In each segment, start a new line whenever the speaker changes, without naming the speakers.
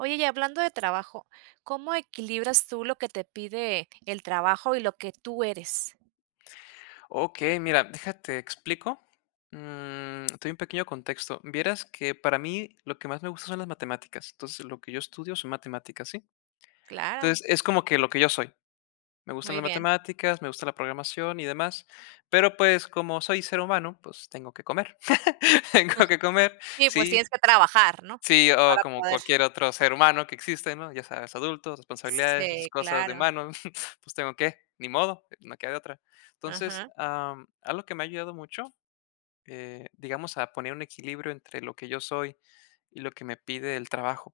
Oye, y hablando de trabajo, ¿cómo equilibras tú lo que te pide el trabajo y lo que tú eres?
Okey, mira, deja te explico. Mm, te doy un pequeño contexto. Vieras que, para mí, lo que más me gusta son las matemáticas, entonces lo que yo estudio son matemáticas, ¿sí?
Claro.
Entonces, es como que lo que yo soy. Me gustan
Muy
las
bien.
matemáticas, me gusta la programación y demás, pero, pues, como soy ser humano, pues tengo que comer. Tengo que comer,
Sí, pues, tienes
sí.
que trabajar, ¿no?
Sí, o
Para
como
poder
cualquier otro ser humano que existe, ¿no? Ya sabes, adultos, responsabilidades, esas
Sí,
cosas de
claro.
humano, pues, tengo que, ni modo, no queda de otra. Entonces,
Aja.
am, algo que me ha ayudado mucho, eh, digamos, a poner un equilibrio entre lo que yo soy y lo que me pide el trabajo,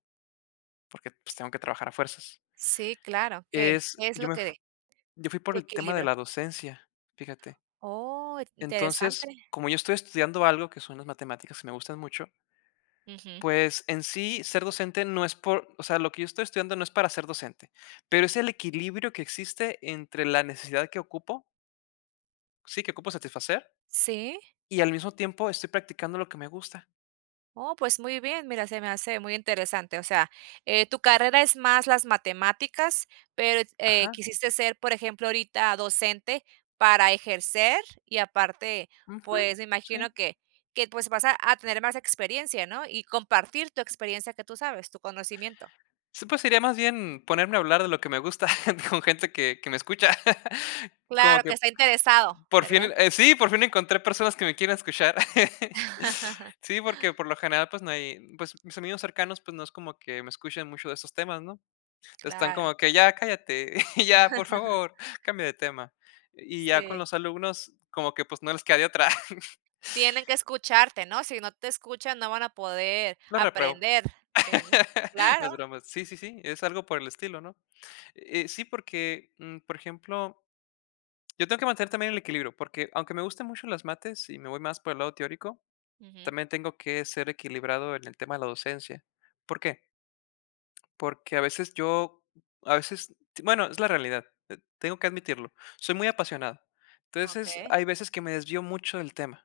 porque, pues, tengo que trabajar a fuerzas.
Sí, claro, que
Es
es lo
yo me
que de
yo fui por
tu
el tema de
equilibrio.
la docencia, fíjate.
Oh,
Entonces,
interesante.
como yo estoy estudiando algo que son las matemáticas y me gustan mucho
Ujú.
pues, en sí, ser docente no es por o sea, lo que yo estoy estudiando no es para ser docente, pero es el equilibrio que existe entre la necesidad que ocupo sí, que ocupo satisfacer.
Sí.
Y al mismo tiempo, estoy practicando lo que me gusta.
Oh, pues muy bien. Mira, se me hace muy interesante, o sea, eh, tu carrera es más las matemáticas, pero eh,
Ajá.
quisiste ser, por ejemplo, ahorita docente para ejercer, y aparte,
Ujú.
pues, me
Sí.
imagino que que, pues, vas a a tener más experiencia, ¿no? Y compartir tu experiencia que tú sabes, tu conocimiento.
Sí, pues sería más bien ponerme a hablar de lo que me gusta con gente que que me escucha. Como
Claro, que
que
está interesado,
por fin
¿verdad?
eh, sí, por fin encontré personas que me quieran escuchar. Sí, porque por lo general, pues, no hay pues, mis amigos cercanos, pues, no es como que me escuchen mucho de estos temas, ¿no? Están
Claro.
como que: "Ya cállate, ya, por favor, cambia de tema". Y ya con
Sí.
los alumnos como que, pues, no les queda de otra.
Tienen que escucharte, ¿no? Si no te escuchan no van a poder
Lo repruebo.
aprender, si no
No,
Claro.
es broma. Sí, sí, sí, es algo por el estilo, ¿no? Eh sí, porque, mm, por ejemplo yo tengo que mantener también el equilibrio, porque aunque me gusten mucho las mates, y me voy más por el lado teórico,
Ujú.
también tengo que ser equilibrado en el tema de la docencia. ¿Por qué? Porque, a veces, yo a veces bueno, es la realidad, eh, tengo que admitirlo. Soy muy apasionado. Entonces,
Okey.
hay veces que me desvío mucho del tema.